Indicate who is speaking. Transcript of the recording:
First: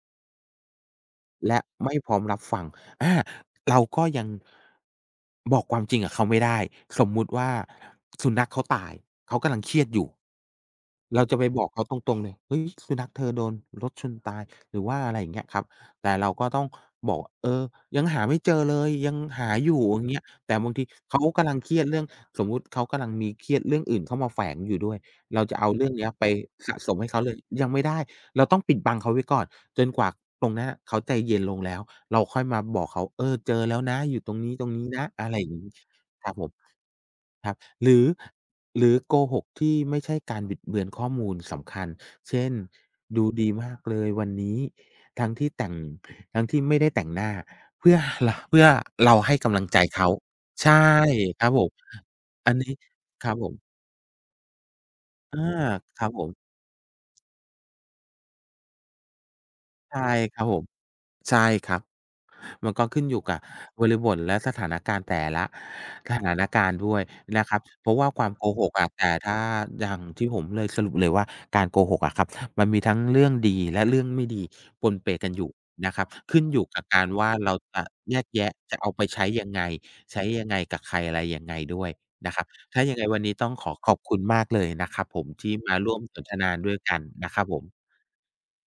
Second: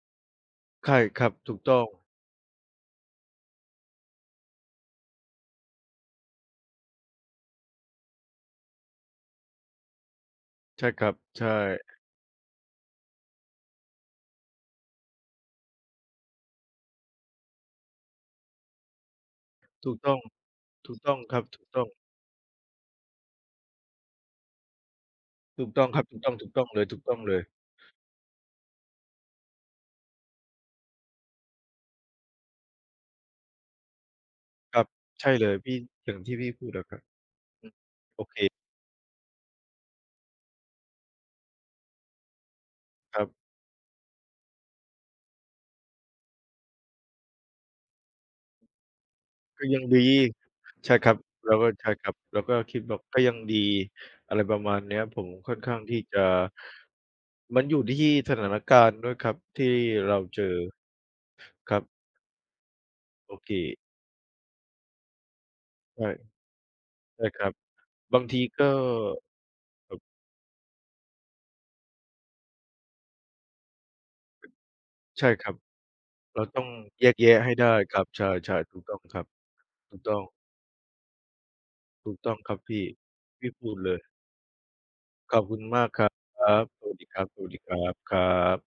Speaker 1: ไข้ครับ ถ
Speaker 2: แล
Speaker 1: ู
Speaker 2: ะ
Speaker 1: กต้อง
Speaker 2: ไม่พร้อมรับฟัง อ่า เราก็ยัง บอกความจริงกับเขาไม่ได้ สมมุติว่าสุนัขเขาตาย เขากำลังเครียดอยู่
Speaker 1: ใช่ครับ
Speaker 2: เราจะ
Speaker 1: ใช
Speaker 2: ไป
Speaker 1: ่
Speaker 2: บอกเขาตรง ๆ เลย "เฮ้ย สุนัขเธอโดนรถชนตาย" หรือว่า อะไรอย่างเงี้ยครับ แต่เราก็ต้องบอกว่า "เออ ยังหาไม่เจอเลย ยังหาอยู่"
Speaker 1: ถู
Speaker 2: อ
Speaker 1: ก
Speaker 2: ย่
Speaker 1: ต
Speaker 2: าง
Speaker 1: ้
Speaker 2: เง
Speaker 1: อ
Speaker 2: ี้
Speaker 1: ง
Speaker 2: ย แต่บางที
Speaker 1: ถูกต้
Speaker 2: เข
Speaker 1: อง
Speaker 2: า
Speaker 1: ครั
Speaker 2: ก
Speaker 1: บ
Speaker 2: ำลั
Speaker 1: ถ
Speaker 2: ง
Speaker 1: ูก
Speaker 2: เครี
Speaker 1: ต
Speaker 2: ย
Speaker 1: ้อ
Speaker 2: ด
Speaker 1: ง
Speaker 2: เรื่อง สมมติเขากำลังมีเครียดเรื่องอื่นเข้ามาแฝงอยู่ด้วย เราจะ
Speaker 1: ถ
Speaker 2: เอ
Speaker 1: ู
Speaker 2: า
Speaker 1: กต
Speaker 2: เร
Speaker 1: ้
Speaker 2: ื
Speaker 1: อ
Speaker 2: ่
Speaker 1: ง
Speaker 2: อง
Speaker 1: ค
Speaker 2: เ
Speaker 1: ร
Speaker 2: น
Speaker 1: ั
Speaker 2: ี
Speaker 1: บ
Speaker 2: ้ย
Speaker 1: ถูก
Speaker 2: ไป
Speaker 1: ต้อง
Speaker 2: ส
Speaker 1: ๆ
Speaker 2: ะ
Speaker 1: เลย
Speaker 2: ส
Speaker 1: ถ
Speaker 2: ม
Speaker 1: ู
Speaker 2: ใ
Speaker 1: ก
Speaker 2: ห้
Speaker 1: ต
Speaker 2: เ
Speaker 1: ้อ
Speaker 2: ขา
Speaker 1: ง
Speaker 2: เ
Speaker 1: เ
Speaker 2: ล
Speaker 1: ล
Speaker 2: ย
Speaker 1: ย
Speaker 2: ยังไม่ได้ เราต้องปิดบังเขาไว้ก่อน จนกว่าตรงนั้นอะเขาใจเย็นลงแล้ว เราค่อยมาบอกเขา "เออ เจอแล้วนะ อยู่ตรงนี้
Speaker 1: ครับ
Speaker 2: ๆ นะ" อ
Speaker 1: ใช
Speaker 2: ะไ
Speaker 1: ่
Speaker 2: รอ
Speaker 1: เ
Speaker 2: ย
Speaker 1: ล
Speaker 2: ่าง
Speaker 1: ย
Speaker 2: ง
Speaker 1: พ
Speaker 2: ี้
Speaker 1: ี่ อย่าง
Speaker 2: คร
Speaker 1: ท
Speaker 2: ั
Speaker 1: ี
Speaker 2: บ
Speaker 1: ่
Speaker 2: ผ
Speaker 1: พี่
Speaker 2: ม
Speaker 1: พูดอะครับ
Speaker 2: ครับ
Speaker 1: อืม
Speaker 2: หรือ
Speaker 1: โอเค
Speaker 2: หรือโกหกที่ไม่ใช่การบิดเบือนข้อมูลสำคัญ เช่น ด
Speaker 1: ครั
Speaker 2: ู
Speaker 1: บ
Speaker 2: ดีมากเลยวันนี้ ทั้งที่แต่ง ทั้งที่ไม่ได้แต่งหน้า เพื่อ ห ร เพื่อเราให้กำล
Speaker 1: ก
Speaker 2: ั
Speaker 1: ็
Speaker 2: ง
Speaker 1: ย
Speaker 2: ใจ
Speaker 1: ังด
Speaker 2: เขา
Speaker 1: ี
Speaker 2: ใช่
Speaker 1: ใช่ครับ
Speaker 2: คร
Speaker 1: เ
Speaker 2: ั
Speaker 1: ร
Speaker 2: บ
Speaker 1: า
Speaker 2: ผ
Speaker 1: ก็
Speaker 2: ม
Speaker 1: ใช่ครับ เรา
Speaker 2: อ
Speaker 1: ก
Speaker 2: ั
Speaker 1: ็
Speaker 2: นนี
Speaker 1: ค
Speaker 2: ้
Speaker 1: ิดแบบก็
Speaker 2: ค
Speaker 1: ย
Speaker 2: รั
Speaker 1: ั
Speaker 2: บ
Speaker 1: ง
Speaker 2: ผ
Speaker 1: ดี
Speaker 2: ม
Speaker 1: อะไรประมาณเนี้ย ผม
Speaker 2: อา
Speaker 1: ค่อนข้างที่
Speaker 2: ครับ
Speaker 1: จะ
Speaker 2: ผม
Speaker 1: มันอยู่ที่สถานการณ์ด้วยครับ ที่
Speaker 2: ใช่
Speaker 1: เรา
Speaker 2: ค
Speaker 1: เจ
Speaker 2: รับผ
Speaker 1: อ
Speaker 2: ม ใช่ค
Speaker 1: ค
Speaker 2: ร
Speaker 1: รั
Speaker 2: ับ
Speaker 1: บ
Speaker 2: มันก็ขึ้นอยู่ก
Speaker 1: โอ
Speaker 2: ับ
Speaker 1: เค
Speaker 2: บริบท และสถานการณ์แต่ละ
Speaker 1: ใช่
Speaker 2: สถานการณ์ด้วย
Speaker 1: ใช่ค
Speaker 2: น
Speaker 1: ร
Speaker 2: ะ
Speaker 1: ั
Speaker 2: ค
Speaker 1: บ
Speaker 2: รับ เพราะว่า
Speaker 1: บา
Speaker 2: ค
Speaker 1: ง
Speaker 2: วาม
Speaker 1: ที
Speaker 2: โก
Speaker 1: ก
Speaker 2: ห
Speaker 1: ็
Speaker 2: กอะ แต่ถ้าอย
Speaker 1: แ
Speaker 2: ่
Speaker 1: บ
Speaker 2: า
Speaker 1: บ
Speaker 2: งที่ผมเลย สรุปเลยว่าการโกหกอะครับ มันมีทั้งเรื่องดี และเรื่องไม่ดีปนเป
Speaker 1: ใช
Speaker 2: ก
Speaker 1: ่
Speaker 2: ันอย
Speaker 1: คร
Speaker 2: ู่
Speaker 1: ับ
Speaker 2: นะครับ ข
Speaker 1: เร
Speaker 2: ึ้
Speaker 1: า
Speaker 2: นอ
Speaker 1: ต
Speaker 2: ย
Speaker 1: ้อ
Speaker 2: ู่
Speaker 1: ง
Speaker 2: กับกา
Speaker 1: แย
Speaker 2: ร
Speaker 1: ก
Speaker 2: ว
Speaker 1: แย
Speaker 2: ่
Speaker 1: ะ
Speaker 2: า
Speaker 1: ใ
Speaker 2: เ
Speaker 1: ห
Speaker 2: ร
Speaker 1: ้
Speaker 2: า
Speaker 1: ได้
Speaker 2: จะ
Speaker 1: ครับ
Speaker 2: แย
Speaker 1: ใ
Speaker 2: กแย
Speaker 1: ช
Speaker 2: ะ
Speaker 1: ่ ๆ
Speaker 2: จ
Speaker 1: ถ
Speaker 2: ะ
Speaker 1: ูก
Speaker 2: เอา
Speaker 1: ต้อ
Speaker 2: ไ
Speaker 1: ง
Speaker 2: ป
Speaker 1: ค
Speaker 2: ใช
Speaker 1: รั
Speaker 2: ้
Speaker 1: บ
Speaker 2: ยังไง
Speaker 1: ถูกต้
Speaker 2: ใช
Speaker 1: อ
Speaker 2: ้
Speaker 1: ง
Speaker 2: ยังไงกับใคร อะไรยังไงด้วย
Speaker 1: ถูกต
Speaker 2: น
Speaker 1: ้
Speaker 2: ะ
Speaker 1: อง
Speaker 2: ครับ
Speaker 1: ครับพ
Speaker 2: ถ้
Speaker 1: ี
Speaker 2: า
Speaker 1: ่
Speaker 2: ยังไงวันนี้
Speaker 1: ท
Speaker 2: ต้
Speaker 1: ี่
Speaker 2: อง
Speaker 1: พ
Speaker 2: ข
Speaker 1: ู
Speaker 2: อ
Speaker 1: ดเ
Speaker 2: ข
Speaker 1: ล
Speaker 2: อบ
Speaker 1: ย
Speaker 2: คุณมากเลยนะครับผม
Speaker 1: ขอ
Speaker 2: ท
Speaker 1: บ
Speaker 2: ี
Speaker 1: ค
Speaker 2: ่
Speaker 1: ุณ
Speaker 2: มา
Speaker 1: มา
Speaker 2: ร
Speaker 1: ก
Speaker 2: ่ว
Speaker 1: ค
Speaker 2: ม
Speaker 1: รับ
Speaker 2: สนท
Speaker 1: ค
Speaker 2: น
Speaker 1: ร
Speaker 2: า
Speaker 1: ับ
Speaker 2: ด้วย
Speaker 1: ส
Speaker 2: ก
Speaker 1: วั
Speaker 2: ั
Speaker 1: ส
Speaker 2: น
Speaker 1: ดีครั
Speaker 2: นะครับผม
Speaker 1: บ ๆ ครับ